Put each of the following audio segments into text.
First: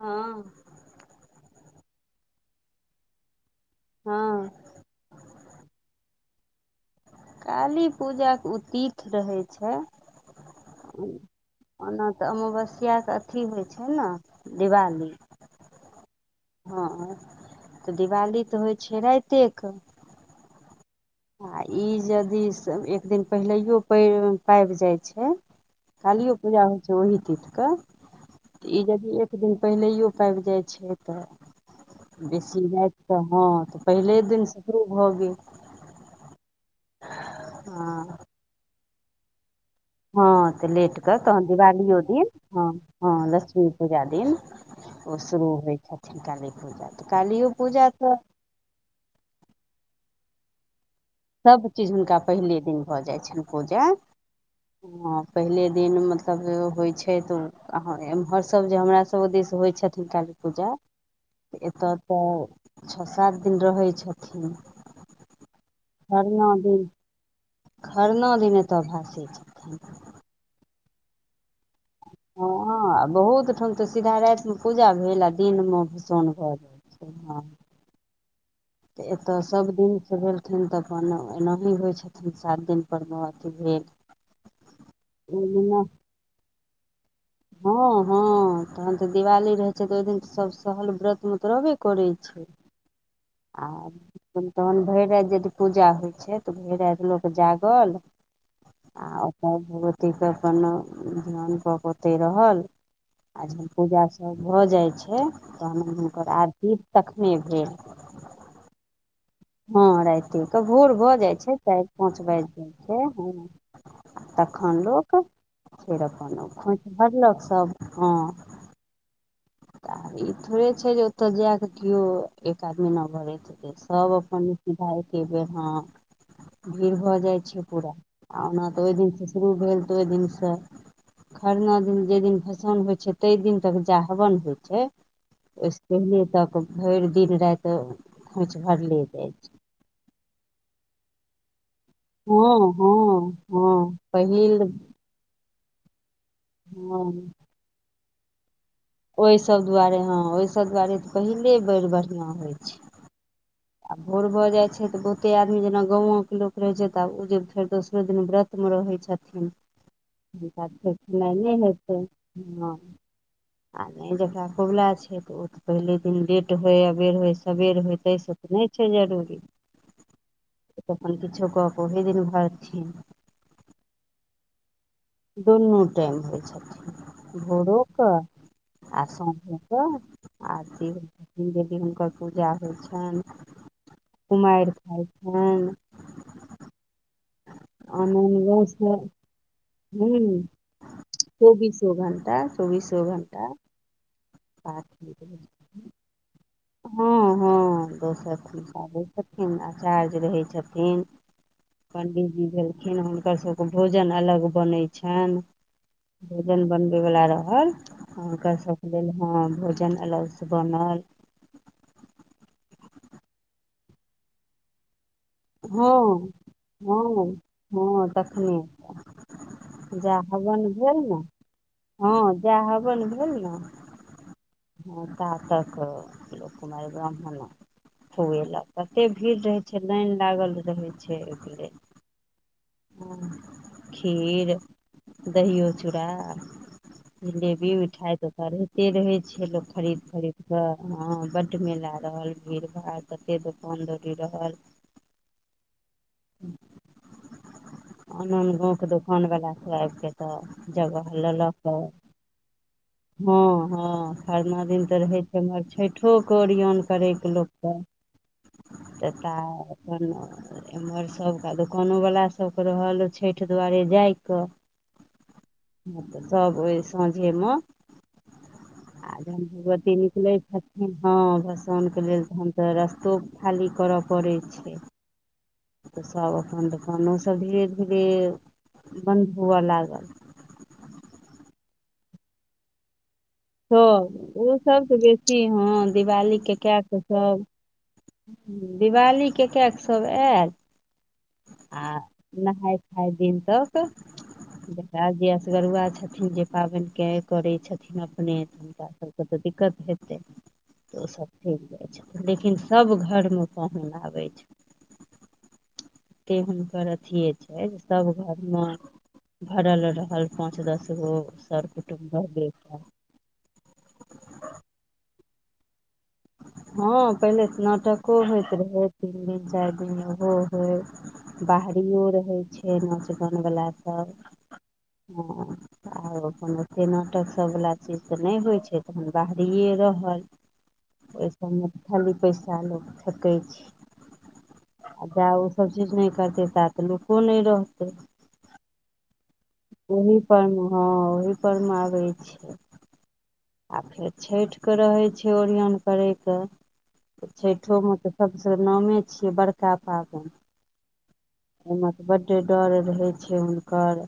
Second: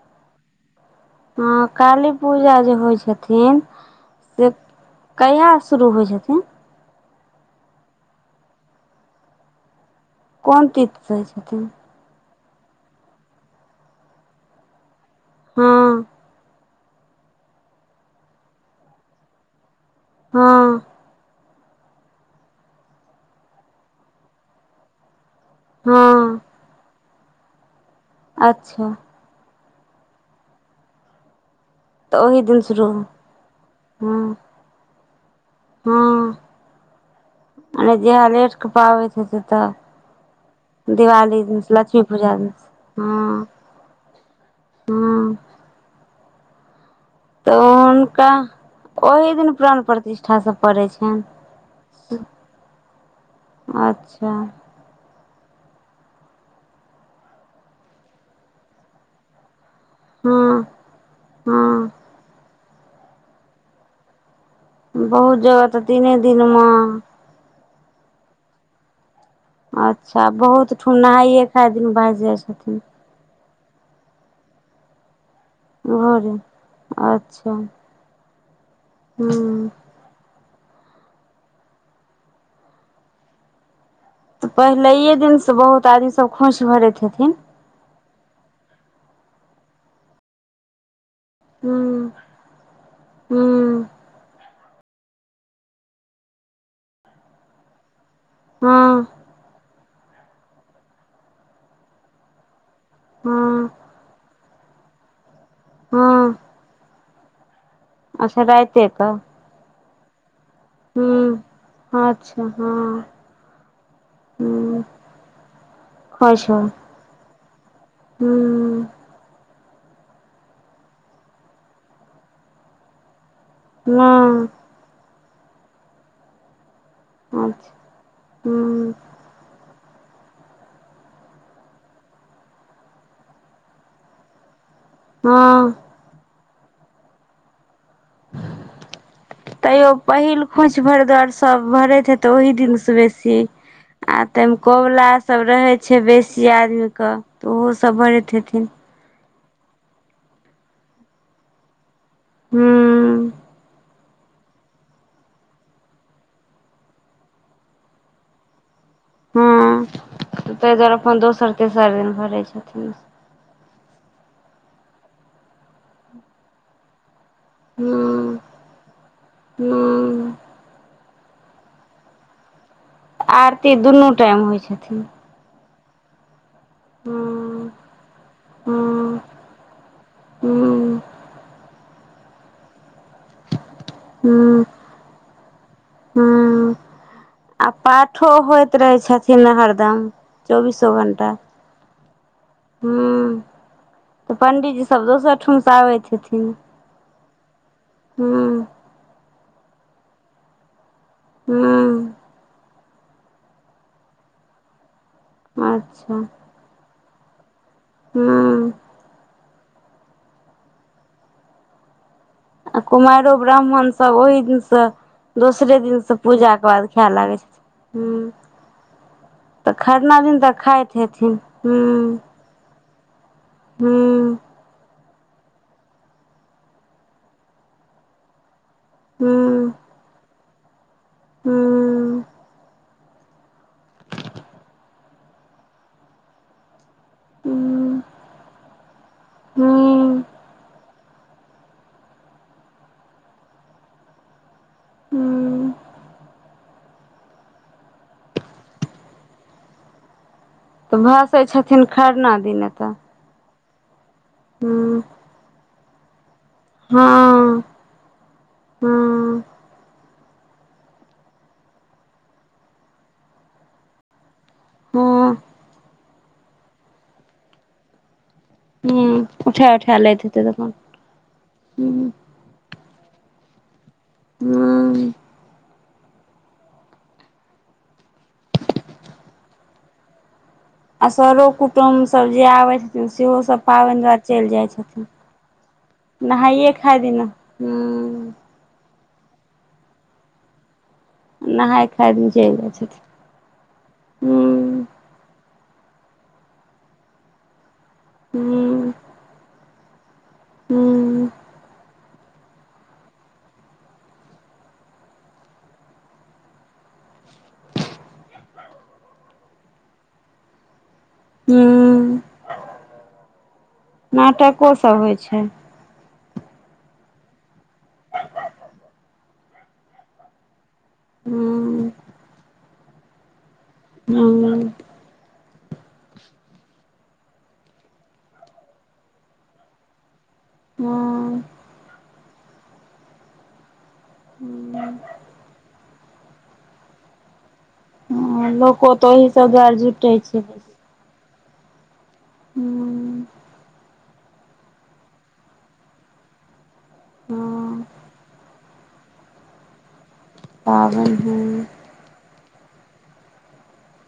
हां हा काली पूजा जे होइ छथिन हँ कहिया शुरू होइ छथिन। काली पूजाके उ तिथ रहे छै। कोन तीर्थ से होइ छथिन तऽ अमावस्या के अथी होइ छै, ने दिवाली। हं। हं, तऽ दिवाली तऽ होइ छे राइते के। हं। आ ई यदि एक दिन पहिलहयो प- पाबि जाइत छै। कालियो हँ पूजा होइ छै ओहि तीथके तऽ ई अच्छा यदि किछु दिन पहिलैओ पाबि जाइ छै तऽ तऽ ओहि दिन बेसी शुरू रति तऽ हँ तऽ पहिले हँ दिन से शूरू भऽ गेल हँ अ हँ जहा लेट के पाबै छैे से तऽ हँ तऽ लेट कऽ दिवाली तहन दिन से दिवालियों लक्ष्मी दिन पूजा हँ- से हँ लक्ष्मी पूजा दिन ओ हँ शुरू होइ छथिन काली पूजा तऽ कालियो तऽ पूजा हुनका ओहि दिन प्राण प्रतिष्ठा सभ पड़ैत छनि सभचीज हुनका पहिले दिन भऽ जाइ छनि पूजा अच्छा ह पहिले दिन मतलब होइ छै तऽ एमहर सब जे हमरा सभदस होइ छथि। छथि काली हँ पूजा हँ एतऽ तऽ छओ सात दिन रहै छथिन। बहुत जगह तऽ तीने खरना दिन दिनमे खरना दिन एतय भसै छथिन। सैह बहुत ठुना नहाइए खाइ दिन भासि जाइ छथिन। हँ बहुत ठाम तऽ सीधा रातिमे पूजा भेल आ दिनमे भोरे भसान भऽ जाइ छै हँ अच्छा हूँ तऽ एतय सभ दिन से भेल छथिन तऽ अपन एनाही होइ छथिन सात दिन परमे अथी भेल तऽ पहिलैे ओहि दिनसँ दिना बहुत आदमी सब खौंच भरैत हेथिन। हँ - हँ तहन तऽ दिवाली रहै छै तऽ ओहि दिन सभ सहल व्रत तू तऽ रहबे करै हूँ छै। आ हूँ तहन भरि राति यदि पूजा होइ छै तऽ भरि राति लोक जागल हँ आ ओ भगवतीके अपन ध्यान कके ओते रहल। आ जखन हँ पूजासभ भऽ जाइ छै, तहन हुनकर हँ आरती तखने भेल। अच्छा रायते क हँ, रााइते क, भोर भऽ जाइ छै, चारि -पाँच अच्छा बाजि जाइ छै, हँ हँ। तखन हूँ लोक फेर अपन खोंइछ भर खोँछ भरलक, सभ हँ। हूँ तऽ ई थोड़े छै जे ओतय जा कऽ केओ एक आध महिना भरैत हतै, सभ अपन हँ भायके बेर ह, भीड़ भए जाइ छै अच्छा पूरा, आ ओना तऽ हूँ ओहि दिनसँ शुरू भेल तऽ ओहि दिनसँ, खरना दिन जेहि दिन भसाउन होइ छै, ताहि दिन तक जा ह हवन होइ छै, हँ ओहिसँ पहिने तक भरि दिन राति खोछ भरले जाइ छै। तैयो पहिल खोइछ भरिदुआरे सब भरे तऽ ओहि हँ दिनसँ हँ बेसी, हँ आ तहन पहिल कोबला सभ रहै छै बेसी आदमीके हँ तऽ, ओहो सब भरैत हेथिन। ओहिसभ दुआरे हँ, ओहिसभ दुआरे तऽ पहिले बेड़ बढ़िआँ होइ छै। हूँ आ भोर भऽ जाइत छै तऽ, बहुते आदमी जेना गामोकके लोक रहैत छै त, आब ओ जे फेर दोसरे दिन व्रतमे रहैत छथिन। हँ हुनका ताहि दुआरे फेर अपन दुबारा दोसर नहि तेसर होेतैइन, दिन भरै हँ। छथिन [inaudible] आ नहि जकरा कुबुला छै तऽ, ओ तऽ पहिले दिन लेट होय अबेर, होय सबेर होय, हूँ ताहिसँ नहि छै जरूरी, हूँ तखन किछो कऽ कऽ ओहहि दिन भरथिन। आरती दुनू टाइम होइ छथिन। दुनू टाइम होइ छथिन, हूँ भोरोके आ हूँ समझ के, आरती हूँ होई छैन, यदि हुनकर पूजा होइ छनि, कुमारि खाइ छैन। हुँ। आ पाठो आनन होइत गाँवसँ रहे छथिन हरद दम, हूँ चौबीसो घंटा चौबीसो घंटा चौबीसो हुँ। घंटा तऽ पंडीजी सब पाठी दोसर रहै। ठाम से आबैत हेथिन हँ- हँ, दोसर ठाम हूँ से आबै छथिन, आचार्य रहै छथिन। हूँ पंडीजी भेलखिन, हुनकर सभके भोजन अलग बनैत छनि। आच्छा। भोजन बनबै बला रहल, हुनकर हूँ सबके लेल हँ भोजन अलगसँ बनल। आ कुमैरो, ब्राह्मणसब, ओहि दिनसँ दोसरे हँ दिन से पूजा के बाद, खै हँ लागै छथिन, हँ हुँ। तखने तऽ जा खरना दिन तऽ हवन खाइत भेल ने हेथिन। हँ जा हुँ-हुँ। ह कात कअ क लोक कुमैर ब्राह्मण खुएलक। कते भीड़ रहै हूँ छै, लाइन लागल रहै छै, ओहिके हूँ लेल। हँ, खीर, दहियो -चूड़ा। जिलेबी, हूँ मिठााय त ओ रहिते रहै छैय लोक खरीद- हूँ खरीद कऽ। ह बड् मेला रहल, भीड़ -भाड़। तते दोकान -दौरी रहल। हुँ, आन -आन गांँव के दुोकान बला सब आबि के तऽ तऽ जगह भसै लेलक। हँ, छथिन खरना दिन एतऽ हँ, खरना दिन ते हूँ रहे छै उमहर छैठो क ओरियान। हँ करैक लोकके, ता हँ अपन उम्हर सबटा दोकानो वला सबके रहल, छैठ दुआरे जाइक। हँ। तऽ सब ओइ सांझे मे। आ हूँ जखन उठा भगवती उठा लैत निकलै हेतै तखन छथिन हँ भसानके हूँ लेल तखन तऽ रस्तो खाली करऽ पड़ै छै। हूँ तऽ सब अपन दोकानो सब धीरे धीरे बन्द हुअ लागल। आ सरो कुटुम सब जे आबो छै। सेहो सब पाबैन राति चलि ओ जाइ सबसँ छथिन, बेसी हँ दिवालीके नहाइए खाइ दिना हुं। दिवाली के परात सब ऐल नहाय आ खाय दिन चलि जाइ नहाय छथिन खाय दिन तक हूँ आ जे असगरुआ छथिन जे पाबैन करै छथिन अपने त हुनका हूँ सबके तऽ दिक्कत हेतैन तऽ ओ सब हूँ चलि जाइ छथि। लेकिन सब घरमे पाहुन आबै छै। एते हुनकर अथिये छैन जे सब घर मे भरल रहल पाँच दस गो सर कुटुम् हूँ रहबे कैल। नाटको सब होइ छैन। हँ पहिले तऽ नाटको होइत रहै तीन दिन चारि दिन ओहो होय। हूँ बाहरियो रहै छै नाच गानबला सब, हूँ हँ। आर अपन ओतेक नाटक सब बला चीज तऽ नहि होइ छै तखन बाहरिए रहल। ओय हूँ सबमे खाली पैसा लोक फेकै छै। आ जा ओ सब चीज नहि करते ता तऽ लोको नहि रहतै। हंँ लोको त ओही सब दुआरे ओहि जुटै छै पर मे हँ ओहि पर मे आबै छै। हुं। आ फेर छैठ के रहै छै ओरियान करैके तऽ हँ छैठोमे तऽ सबसँ नामे छियै बड़का पाबैन। पाबैन हं। तऽ बडे डर रहै छै हुनकर।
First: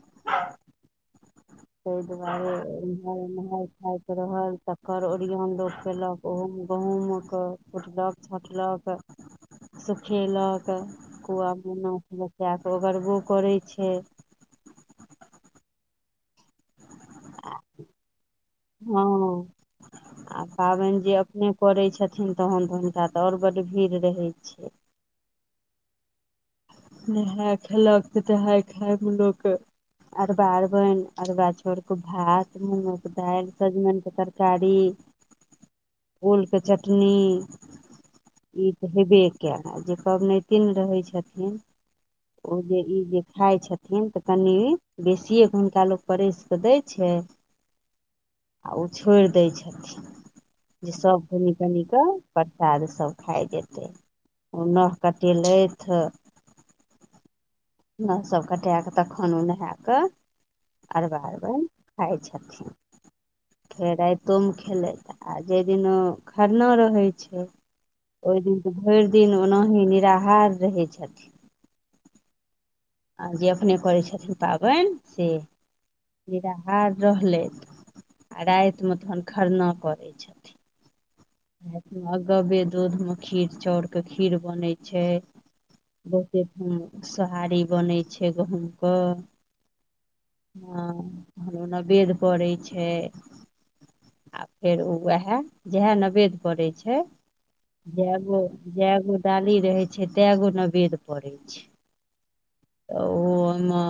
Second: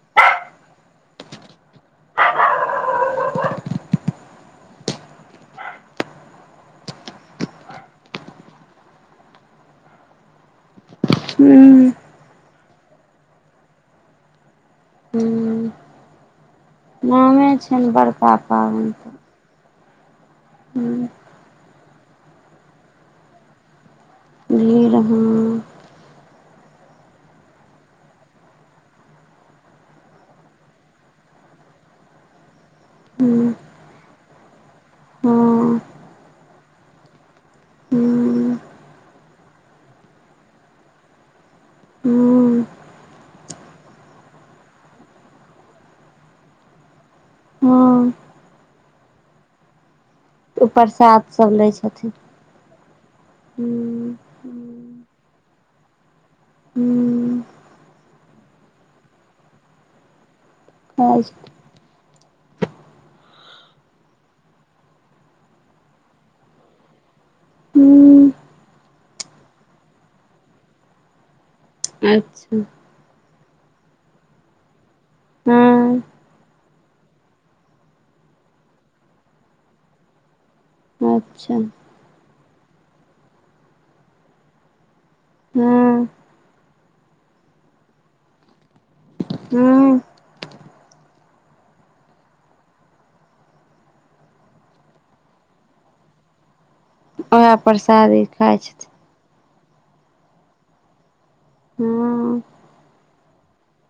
[inaudible] तै दुआरे उमहर नहाय खायके रहल तकर ओरियान लोक केलक। ओहोम गहुम कुटलक छाँटलक। सुखेलक कौआ हूँ मेनाक बचा कऽ ओगरबो करै छै। हूँ नामे छैन बड़का पाबनि के हँ। आ पाबनि हूँ जे अपने करैत छथिन तखन तऽ हुनका तऽ और बड भीड़ रहैत छै। भीड़ हं। नहाय खेलक तऽ नहाय खाय मे लोक। अरबा अरबों, रबा चाउर कऽ भात मूँगके हँ दालि सजमनिके तरकारी। हँ। ओलके चटनी। हँ ई तऽ हेबे कयल आ जे पबनैतिन रहै छथिन ओ हँ जे ई जे खाइत छथिन तऽ कनि बेसिएके हुनका लोक परसि कऽ दै छै हँ। आ ओ छोड़ि दै छथिन। ओ जे सभ प्रसाद सब लै कनि-कनि कऽ छथिन परसाद सभ खाइ जेतै। हूँ ओ नह कटेलथि हूँ नहसभ कटाए कऽ तखन ओ नहा कऽ खाइ अरबा अरबैन खाइ छथिन। फेर राइतोमे खेलथि आ जय दिन खरना रहै छै हूँ ओइ दिन ओ भइर दिन ओनाही निराहार रहै छथिन। अच्छा। आ जे अपने करै छथिन पाबैन से हँ निराहार रहलैथ। आ राइत मे तहन खरना परै छथिन। अच्छा अगऽबे दूध में खीर चाउर क खीर बनै छै हूं- बहुते ठाम सोहारी बनै छै गहुम क। हूं- हँ- [unintelligible] नवेद पड़ै छै। आ फेर ओ उएह जहे नवेद पडै छै। उएह प्रसादी खाइ छथिन जेगो-जेगो- डाली रहै छै तै गो नवेद पड़ै छै। हँ ओ ओयमे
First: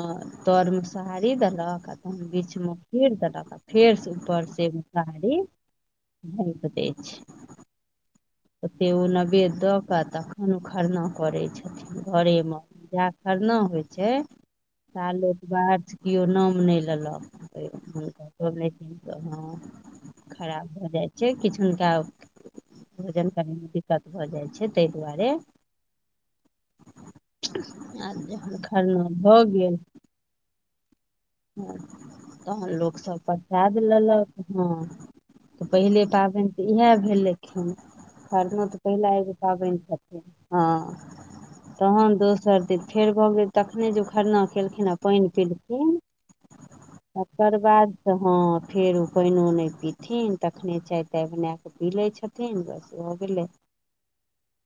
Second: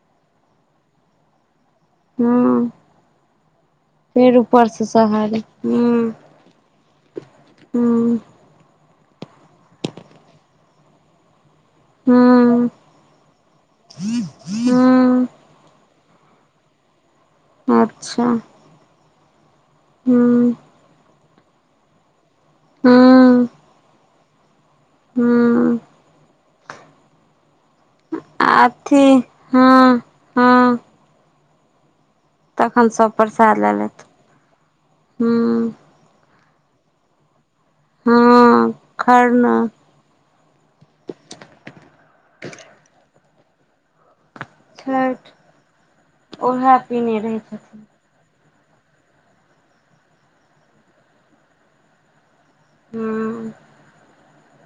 तरमे सोहारी देलक आ त बीच हँ मे खीर देलक आ फेर स ऊपर से सारी झैंप दै छै हुं- ओते ओ नैवेद्य दऽ कऽ तखन ओ खरना करै छै। घरेम, हूँ जा खरना होइ छै, ता हूँ लोक पाठ केओ नाम नइ लेलक [unintelligible] अच्छा पवनैतिन सब हं हूँ खराप भऽ जाइ छै किछ हुनका भोजन हूँ करयमे दिक्कत भऽ जाइत छै तय दुआरे। हूँ [unintelligible] आ जखन खरना अथी भऽ गेल हँ हँ हँ- तहन तखन लोक सब प्रसाद लए परसाद लेत लेलक हँ हूँ पहिले पाबैन तऽ इएह भेलै ख -खरना हँ तऽ पहिला एगो खरना पाबैन [unintelligible] हँ तहन दोसर दिन फेर भऽ गेल, तखने जे ओ खरना खेलखिन आ पैन छठि पिलखिन ओहे पीने रहै ओकर छथिन बाद तऽ हँ फेर ओ पैनो नइ पीथिन तखने चाय ताय बनाकऽ पी लै छथिन तीन [unintelligible] भऽ गेलै हूँ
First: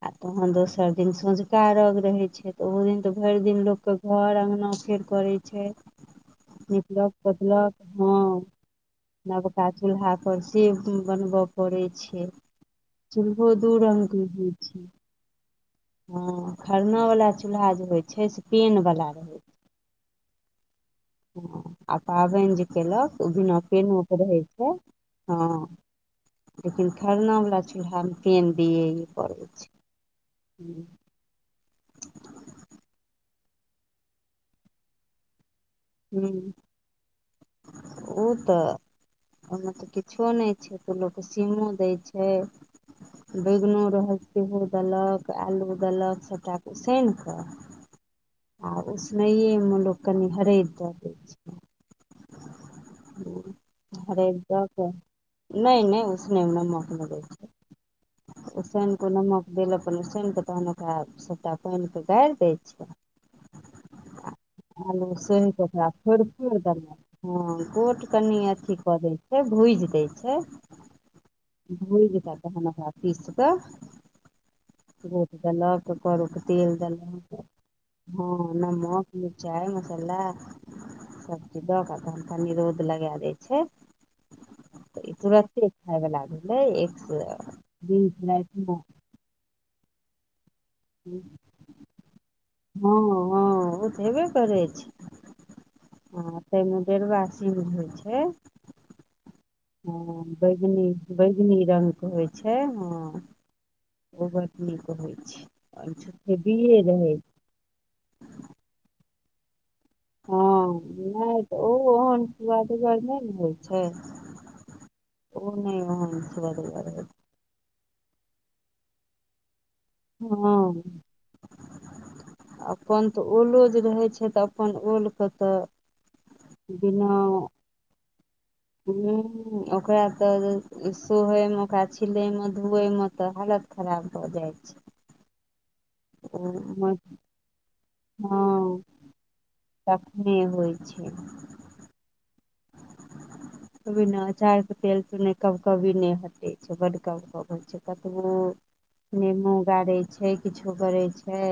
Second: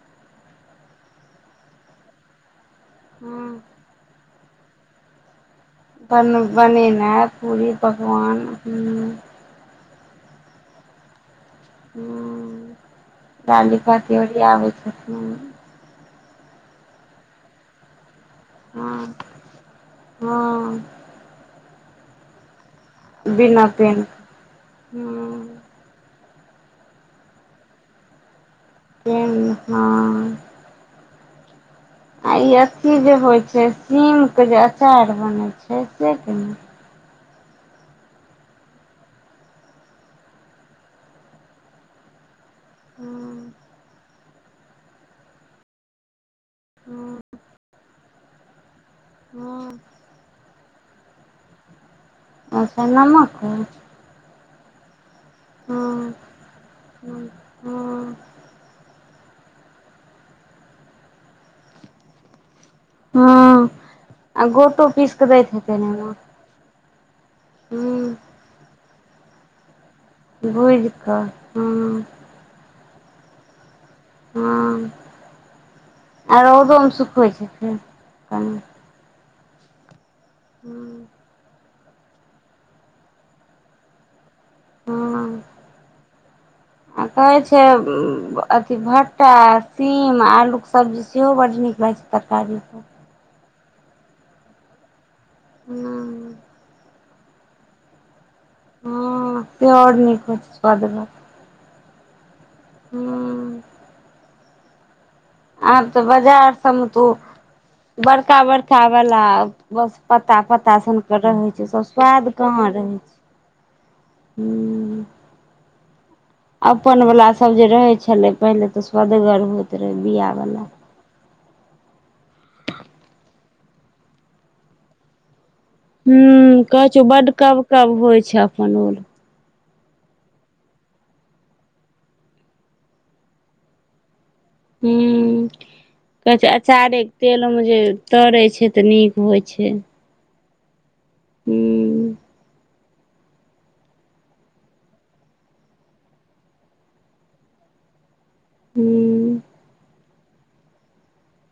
आ तहन दोसर दिन सौंझका अरघ रहय छै। ओहो दिन तऽ भइर हूँ दिन लोकके घर अङ्गना फेर करै छै। बन निपलक बनेनाइ पूरी पोतलक पकवान हूँ हँ-नव का चूल्हा पर से ब-बनब पड़ै छै हूँ चूल्हो दू डालिका रंगके तिवरी होइ आबै छै। छथिन हँ खरना बला चूल्हा जे होइ छै से पेन बला हँ हँ [unintelligible] आ पाबैन जे केलक उ बिना पेनो के रहै छै, हूँ हँ- लेकिन खरनावला चूल्हामे पेन दियैये पेन पड़ै हँ छै। आ इ अथी जे होय छै सीम के जे अचार बनय छै से हुं केना -ओ तऽ- ओय मे तऽ किछो नइ छै तऽ लोक सीमो दै छै हूँ बैगनो रहल सेहो देलक आलू देलक सभटाके हूँ उसैन कऽ आ उसनइएमे अच्छा लोक कनि हरदि दऽ दै छै। अच्छा नमको? हरैद दऽ कऽ नहि नहि हँ उसनयमे नमक नहि दैय छै। उसैन कऽ नमक तेल अपन उसैन कऽ तहन ओकरा सभटा पानि के गारि दै छैय। हॅं आ गोटो आलू पीस कऽ सोहि दैत हेतै अइ ओकरा म? फोड़ि हँ गोट कनि अथी कऽ दै छै भूजि दै छै। भुजि कऽ छै हँ भूजि के तहन ओकरा पीस के हँ गोट देलक करूक आ तेल रौदोमे सुखबै देलक। छै फेर हँ [inaudible] नमक मीरचाय मसल्ला सबकिछ, दऽ कऽ तहन कनि रौद लगेए दै छै। तऽ ई हँ तुरते खायवला भेलै एक आ कहै छै स अथी [unintelligible] भट्टा सीम आलूके सब्जी सेहो बड्ड नीक लगै छै तरकारीे। हँ हँ ओ हेबे करै छै आ तहिमे डेढ़बा सीम होइ छै, हँ से आओर नीक होइ छै स्वदगर। बिगनी रंग के होइ छै हँ हूँ ओ बड नीक होइ छै। आब ओहिमे तऽ छुच्छे बाजार सब बीए मे तऽ ओ रहै छै। बड़का बड़का बला आओत बस पत्ता हँ पत्ता सनके नहि रहै तऽ छै ओ से ओहन स्वाद कहाँ रहै सुआदगर नहि ने होइ छै। हूं। ओ नहि ओहन सुअदगर अपन होइ छै वला सब जे रहे छलै पहिले तऽ स्वदगर हो हँ। अपन त ओलो जे रहै छै त अपन ओल के तऽ हूॅं कहै छै ओ बिना बड्ड कब कब होइ छै। अपन ओल हूँ हुओकरा तऽ सोहयमे ओकरा छिलयमे धोएमे तऽ हालत खराब भऽ जाइ छै। हूॅं कहै छै ओ अचारे के तेलमे जे तरै छै तऽ नीक होइ छै। नहि होइ छै। हूॅं बिना अचार के तेल से नहि कब कबी नहि हटै छै बड कब कब होई छै कतबो ह नेमो गाड़ै छै किछो करै छै।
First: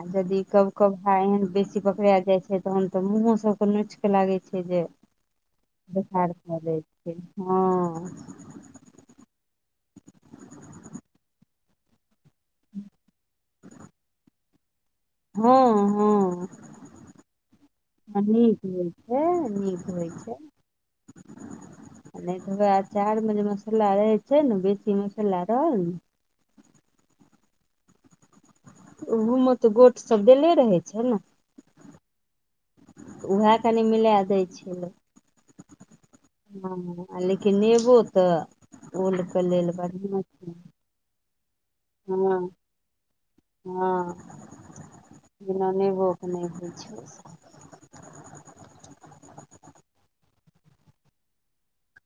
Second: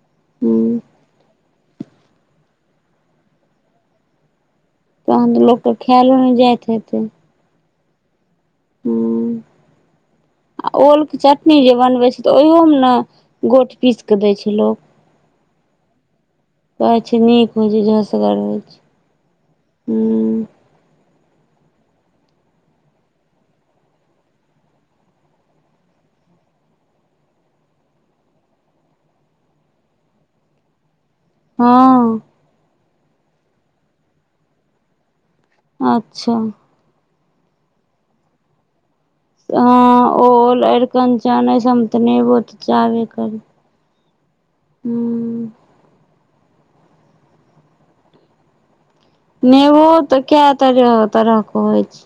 आ जदि हूँ कब कब हा एहन बेसी पकड़ेए जाइ छै तहन तऽ मुँहो सभके नोचऽ लागै छै जे तहन तऽ लोक के खेएलो बेकार नै कऽ जाइत दै हेतै। छै हँ। हूॅं आ ओल के चटनी जे बनबै छै तऽ ओहियहो मे ने गोट पीसकेऽ दै छै लोक। हॅं हॅं। कहै छै नीक होइ छै झसगर होइ छै नीक होइ छै हूॅं। [inaudible] नहि तऽ वेएह अचारमे जे मसल्ला रहै छै ने बेसी मसल्ला रहल ने। ओहो में त गोट सब देले रहै छै ने। हँ तऽ उएह कनि मिलाए दैय छैय लोक। अच्छा हँ लेकिन नेबो तऽ ओल तऽ हँ ओल एरकंचन अई सभ में तऽ नेबो हँ च-च चाहबे करी। हँ हूँ बिना नेबो के नहि होइ छैय इ सभ। नेबो ओ तऽ कैए तरह तरहके होइ छै।